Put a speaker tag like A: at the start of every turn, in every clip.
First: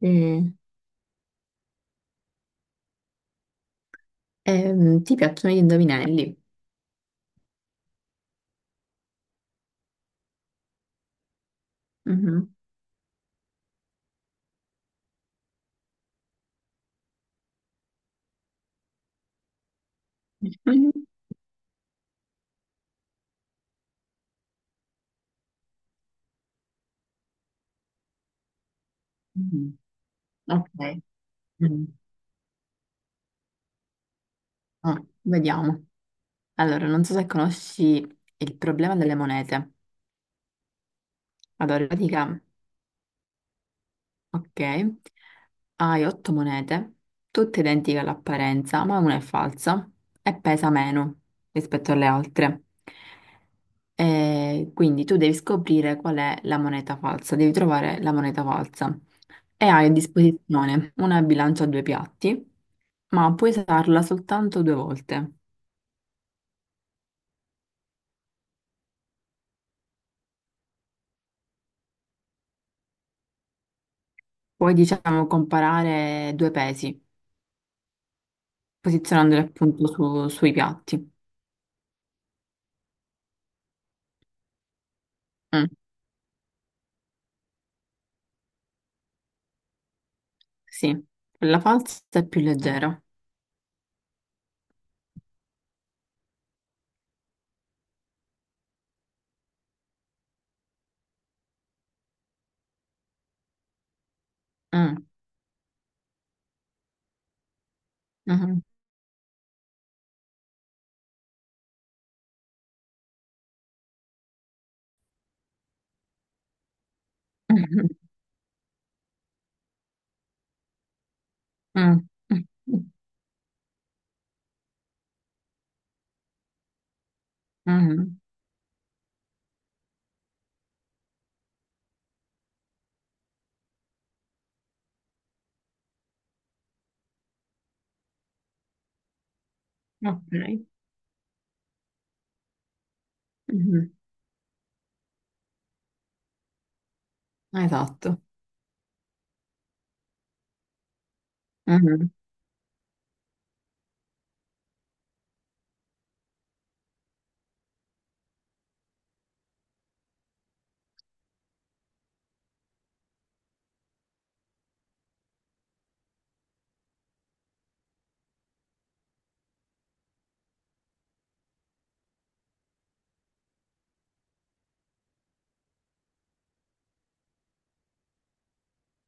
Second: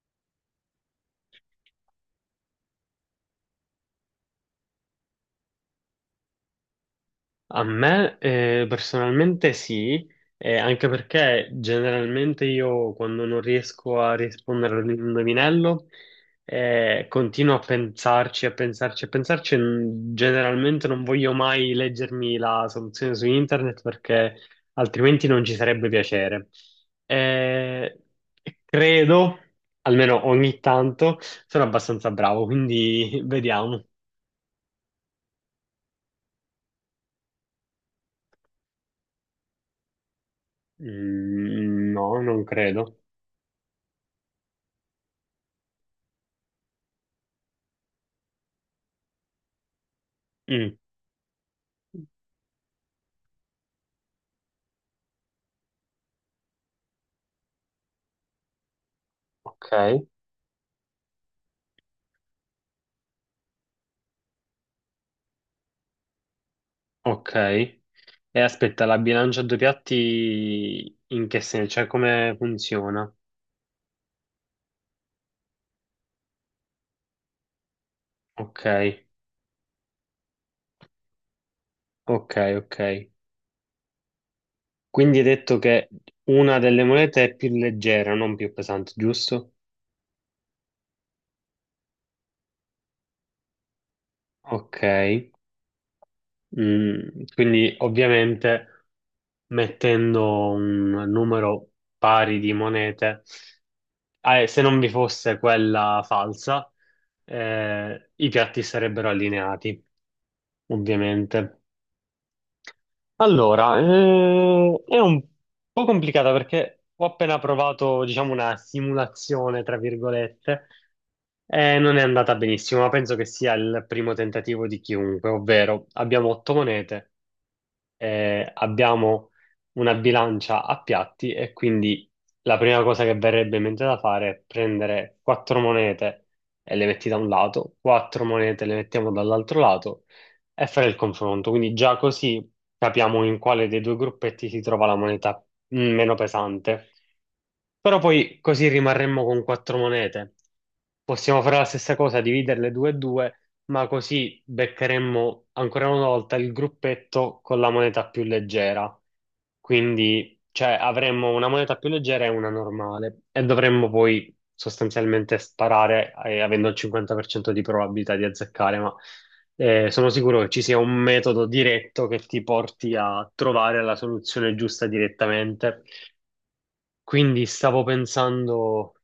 A: Mm. Ti piacciono gli indovinelli?
B: A me personalmente sì, anche perché generalmente
A: Mhm.
B: io quando non riesco a rispondere all'indovinello continuo a pensarci, a pensarci, a pensarci. Generalmente
A: Mhm.
B: non voglio mai leggermi la soluzione su internet perché altrimenti non ci sarebbe piacere. Eh, Credo,
A: Mhm.
B: almeno ogni
A: Ok.
B: tanto, sono
A: Mm.
B: abbastanza bravo, quindi vediamo.
A: Oh, vediamo. Allora, non so se conosci il problema delle monete. Allora, in
B: Mm, no,
A: pratica,
B: non credo.
A: ok, hai 8 monete, tutte identiche all'apparenza, ma una è falsa e pesa
B: Mm.
A: meno rispetto alle altre. E quindi tu devi scoprire qual è la moneta falsa, devi trovare la moneta falsa. E
B: Ok,
A: hai a disposizione una bilancia a 2 piatti, ma puoi usarla soltanto 2 volte.
B: ok. E aspetta, la bilancia a due piatti in che senso? Cioè, come funziona?
A: Puoi, diciamo, comparare 2 pesi,
B: Ok,
A: posizionandoli appunto sui piatti.
B: ok. Quindi hai detto
A: Mm,
B: che una delle monete è più leggera, non più pesante, giusto?
A: sì, quella falsa è più leggera.
B: Ok. Mm, quindi ovviamente mettendo un numero pari di monete, ah, e se non vi
A: Ah,
B: fosse quella falsa, i
A: ah,
B: piatti sarebbero allineati, ovviamente. Allora, è un po' complicata perché ho appena
A: ah,
B: provato, diciamo, una simulazione, tra virgolette, e
A: ah,
B: non è andata benissimo, ma penso che sia il primo tentativo di chiunque, ovvero abbiamo otto monete, abbiamo una bilancia a piatti e quindi la prima cosa che verrebbe in mente da fare è prendere quattro monete e le metti da un lato, quattro monete le mettiamo dall'altro lato
A: ah, ok.
B: e fare il confronto. Quindi già così capiamo in quale dei
A: Mhm.
B: due gruppetti si trova la moneta, meno pesante. Però
A: Esatto.
B: poi così rimarremmo con quattro monete. Possiamo fare la stessa
A: Mhm.
B: cosa, dividerle due e due, ma così beccheremmo ancora una volta il gruppetto con la moneta più leggera. Quindi, cioè, avremmo una moneta più leggera e una normale e dovremmo poi sostanzialmente sparare, avendo il 50% di probabilità di azzeccare, ma sono sicuro che ci sia un metodo diretto che ti porti a trovare la soluzione giusta direttamente. Quindi stavo pensando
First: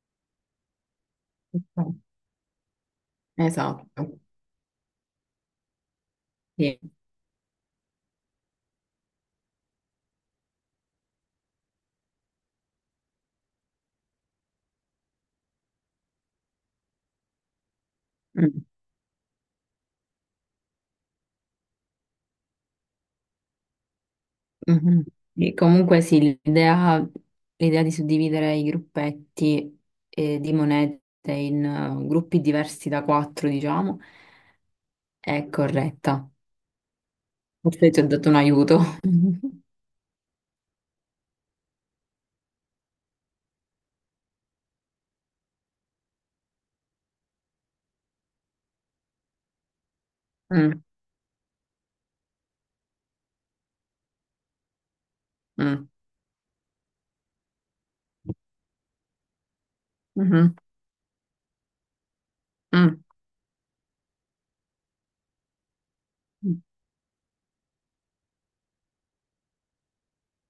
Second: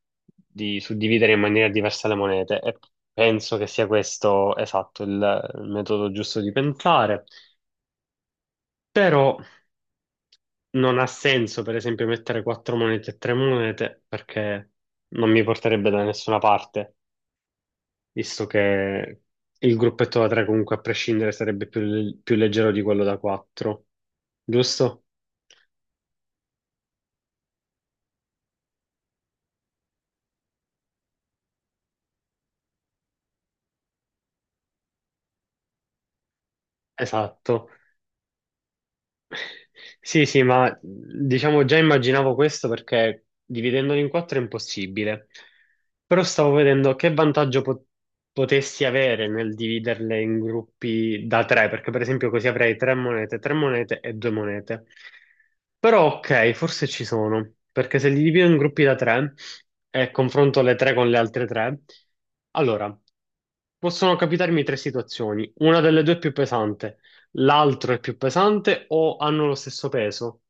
B: di suddividere in maniera diversa le monete e penso che sia
A: Esatto.
B: questo esatto il metodo giusto di
A: Sì.
B: pensare, però non ha senso per esempio mettere quattro monete e tre monete perché non mi porterebbe da nessuna parte, visto
A: Mm,
B: che il gruppetto da tre comunque a prescindere sarebbe più leggero di quello da quattro,
A: mhm.
B: giusto?
A: Sì, comunque sì, l'idea di suddividere i gruppetti di monete in gruppi diversi da 4, diciamo, è corretta.
B: Esatto.
A: Forse ti ho dato un aiuto.
B: Sì, sì, ma diciamo già immaginavo questo perché dividendolo in quattro è impossibile. Però stavo vedendo che vantaggio potessi avere nel dividerle in
A: Mm,
B: gruppi da tre, perché per esempio così avrei tre monete e due monete.
A: mm,
B: Però ok, forse ci sono, perché se li divido in gruppi da tre e
A: mhm,
B: confronto le tre con le altre tre, allora
A: mm,
B: possono capitarmi tre situazioni, una delle due è più pesante, l'altro è più pesante o hanno lo stesso peso.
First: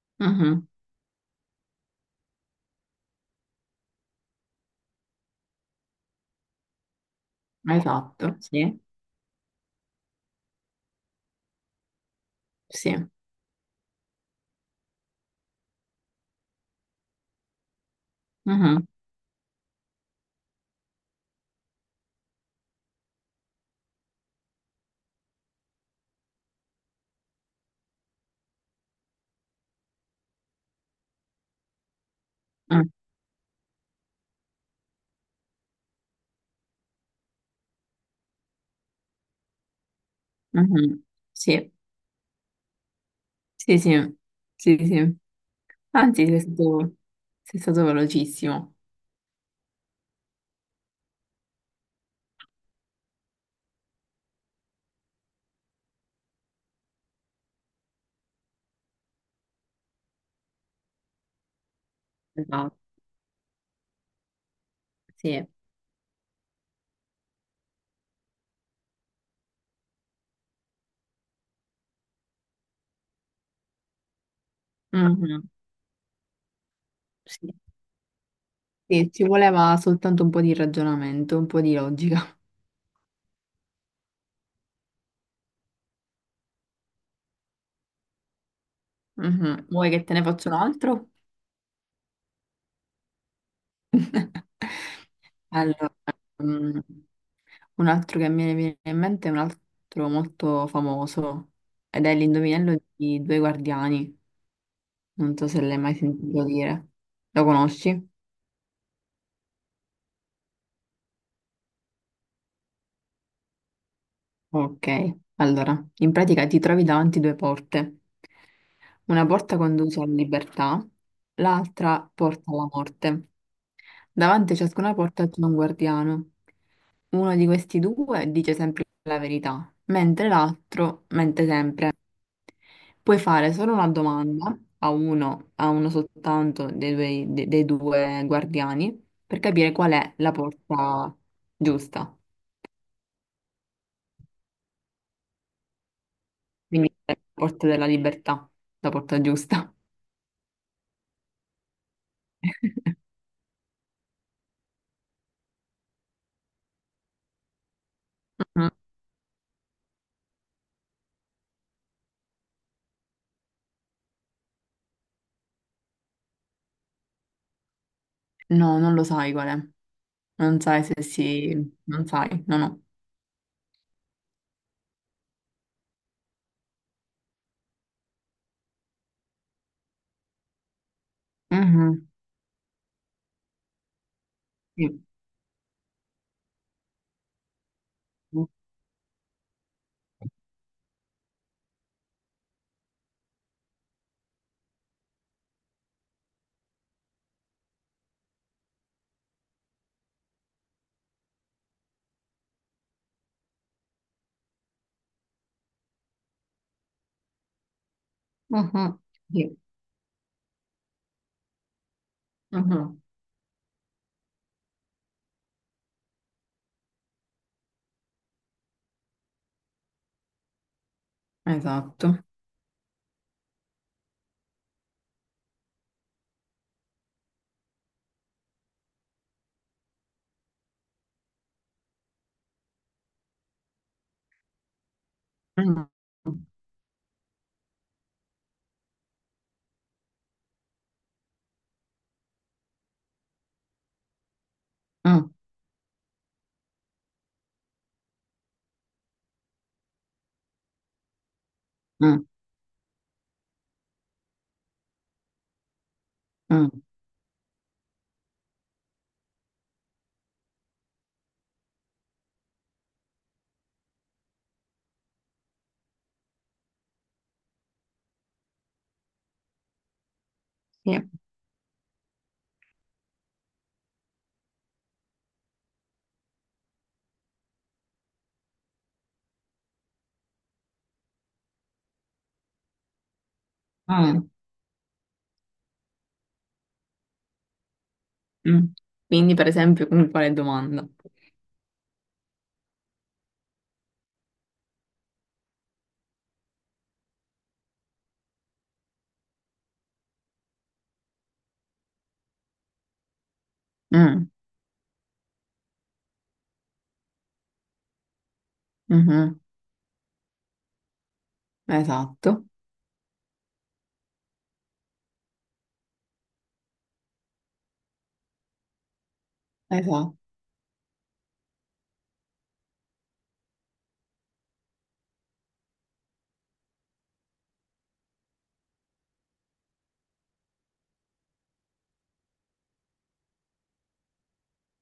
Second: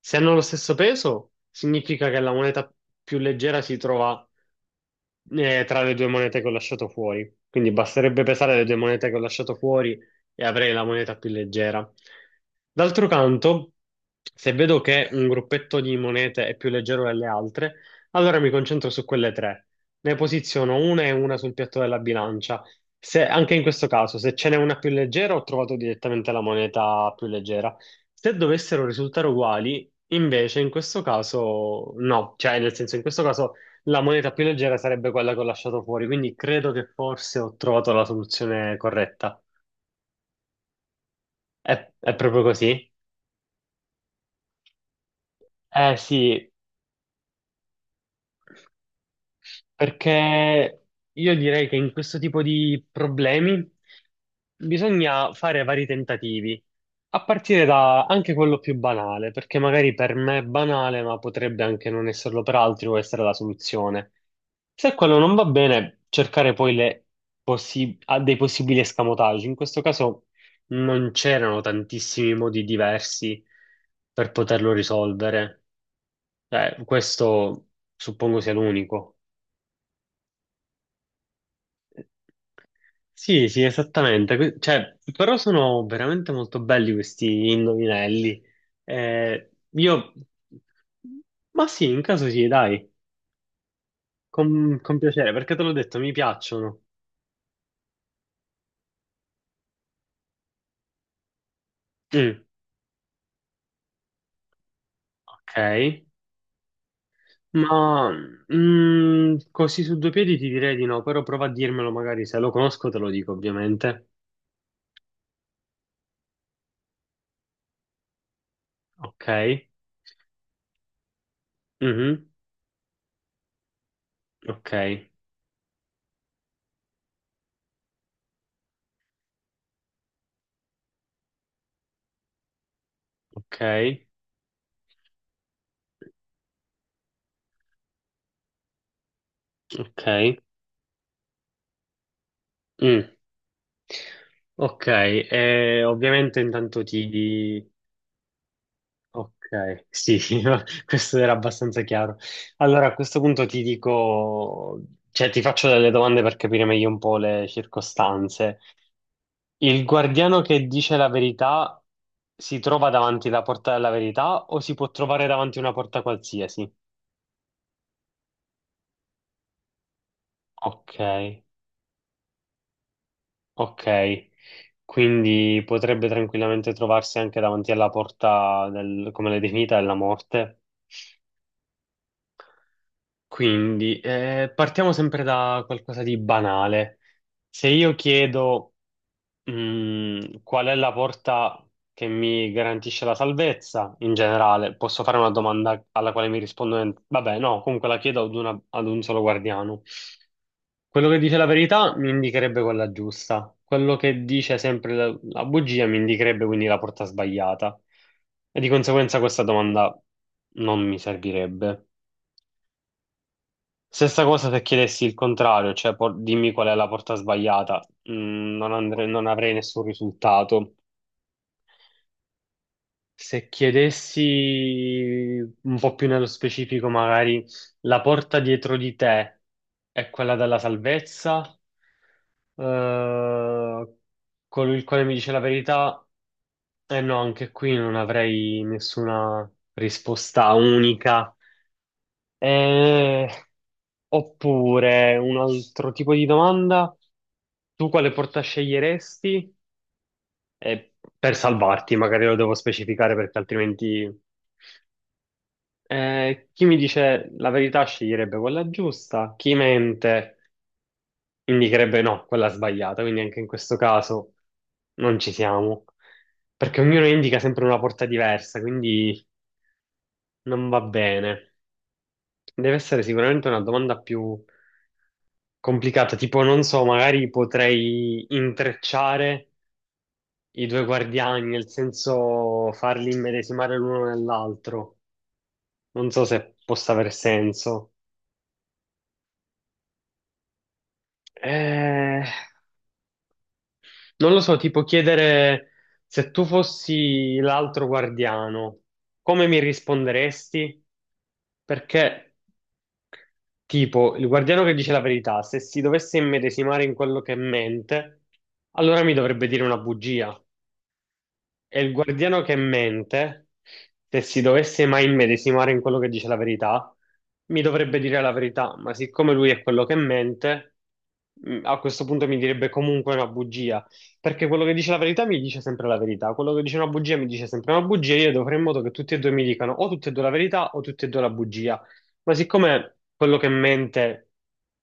B: Se hanno lo
A: mhm.
B: stesso peso, significa che la moneta più leggera si trova tra le due monete che ho lasciato fuori. Quindi basterebbe
A: Esatto,
B: pesare le due
A: sì,
B: monete che ho lasciato fuori e avrei la moneta più leggera.
A: sì.
B: D'altro canto, se vedo che un gruppetto di monete è più leggero delle altre, allora mi
A: Mm-hmm.
B: concentro su quelle tre. Ne posiziono una e una sul piatto della bilancia. Anche in questo caso, se ce n'è una più leggera, ho trovato direttamente la moneta più leggera. Se dovessero risultare uguali, invece, in questo caso, no. Cioè, nel
A: Mm.
B: senso, in questo caso. La moneta più leggera sarebbe quella che ho lasciato fuori, quindi credo che forse ho trovato la soluzione corretta.
A: Mhm. Sì,
B: È proprio così?
A: sì, sì, sì, sì.
B: Eh
A: Anzi, sei
B: sì.
A: stato, sei stato velocissimo.
B: Perché io direi che in questo tipo di problemi bisogna fare vari tentativi, a partire da anche quello più banale, perché magari per me è banale, ma potrebbe anche non esserlo per
A: Esatto,
B: altri o essere la soluzione. Se quello non va
A: sì.
B: bene, cercare poi le possi- a dei possibili escamotaggi. In questo caso non c'erano tantissimi modi diversi per poterlo
A: Mhm.
B: risolvere. Cioè,
A: Sì.
B: questo suppongo sia
A: Sì,
B: l'unico.
A: ci voleva soltanto un po' di ragionamento, un po' di logica.
B: Sì, sì, esattamente. Cioè, però sono veramente molto belli questi indovinelli.
A: Mhm. Vuoi che
B: Io...
A: te ne faccia un altro?
B: Ma sì, in caso sì, dai, con piacere, perché te l'ho
A: Allora,
B: detto, mi
A: mm,
B: piacciono.
A: un altro che mi viene in mente è un altro molto famoso ed è
B: Mm,
A: l'indovinello di Due Guardiani. Non so se l'hai mai
B: ok,
A: sentito dire. Lo conosci?
B: ma mm, così su due piedi ti direi di no, però prova a dirmelo magari, se lo conosco te lo dico ovviamente.
A: Ok, allora, in pratica ti trovi davanti 2 porte. Una
B: Ok,
A: porta conduce alla libertà, l'altra
B: mhm,
A: porta alla morte. Davanti a
B: ok,
A: ciascuna porta c'è un guardiano. Uno di questi due dice sempre la verità, mentre l'altro mente sempre. Puoi fare solo una
B: ok,
A: domanda a uno, soltanto dei due guardiani per capire qual è la
B: ok.
A: porta giusta.
B: Mm. Ok, ovviamente intanto
A: Quindi la
B: ti...
A: porta della libertà, la porta giusta.
B: Ok, sì, no, questo era abbastanza chiaro. Allora, a questo punto ti dico, cioè ti faccio delle domande per capire meglio un po' le circostanze. Il guardiano che dice la verità si trova davanti alla porta della verità o si può trovare davanti a una porta qualsiasi?
A: No, non lo sai qual è. Non sai
B: Ok,
A: se si. Non sai, no, no.
B: ok. Quindi potrebbe tranquillamente trovarsi anche davanti alla porta del, come l'hai definita, della morte.
A: Mhm,
B: Quindi, partiamo
A: sì.
B: sempre da qualcosa di banale. Se io chiedo, qual è la porta che mi garantisce la salvezza, in generale, posso fare una domanda alla quale mi rispondono, vabbè, no, comunque la chiedo ad un solo guardiano. Quello che dice la verità mi indicherebbe quella giusta, quello che dice sempre la bugia mi indicherebbe quindi la porta sbagliata. E di
A: Mhm,
B: conseguenza questa
A: sì.
B: domanda non mi servirebbe.
A: Mhm,
B: Stessa cosa se chiedessi il contrario, cioè dimmi qual è la porta sbagliata. Mm, non avrei nessun risultato.
A: esatto.
B: Se chiedessi un po' più nello specifico, magari la porta dietro di te è quella della salvezza, Eh, colui il quale mi dice la
A: Mm,
B: verità, eh no, anche qui non avrei nessuna risposta unica. Eh, Oppure
A: mm,
B: un altro tipo di domanda, tu quale porta sceglieresti? Eh, per salvarti,
A: mm,
B: magari lo devo specificare perché altrimenti chi mi
A: mm,
B: dice la verità sceglierebbe quella giusta, chi mente indicherebbe no, quella sbagliata, quindi anche in questo caso non ci siamo, perché ognuno indica sempre una porta diversa, quindi non va
A: sì.
B: bene. Deve essere sicuramente una domanda più complicata, tipo non so, magari potrei intrecciare i due guardiani, nel senso farli immedesimare l'uno
A: Mm,
B: nell'altro. Non so se possa aver senso.
A: mm. Quindi, per esempio, con quale domanda?
B: Eh, Non lo so, tipo chiedere se tu fossi l'altro guardiano, come mi risponderesti? Perché, tipo, il
A: Mm,
B: guardiano che dice la verità, se si dovesse immedesimare in quello che mente, allora mi
A: mhm,
B: dovrebbe dire una bugia. E il guardiano
A: esatto,
B: che mente, se si dovesse mai immedesimare in quello che dice la verità, mi dovrebbe dire la verità, ma siccome lui è quello che
A: esatto,
B: mente, a questo punto mi direbbe comunque una bugia, perché quello che dice la verità mi dice sempre la verità, quello che dice una bugia mi dice sempre una bugia, io dovrei fare in modo che tutti e due mi dicano o tutte e due la verità o tutte e due la bugia, ma siccome quello che mente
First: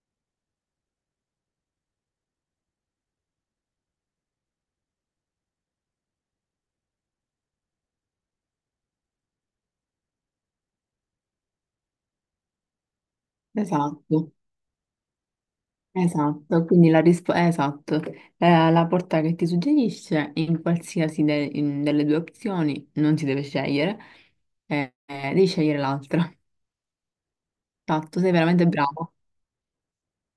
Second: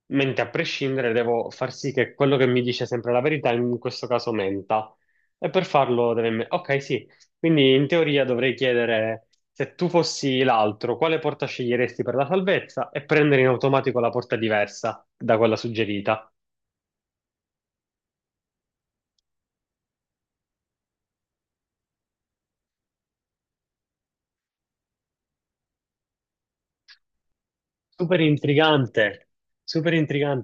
B: mente a prescindere, devo far sì che quello che mi dice sempre la verità, in questo caso menta. E per farlo deve... Ok, sì. Quindi in teoria dovrei chiedere se tu fossi l'altro, quale porta sceglieresti per la salvezza e prendere in automatico la
A: esatto.
B: porta diversa da quella suggerita.
A: Esatto, quindi la risposta esatto. La porta che ti suggerisce in qualsiasi delle 2 opzioni non si deve scegliere, devi scegliere l'altra. Esatto,
B: Super
A: sei veramente bravo.
B: intrigante, super intrigante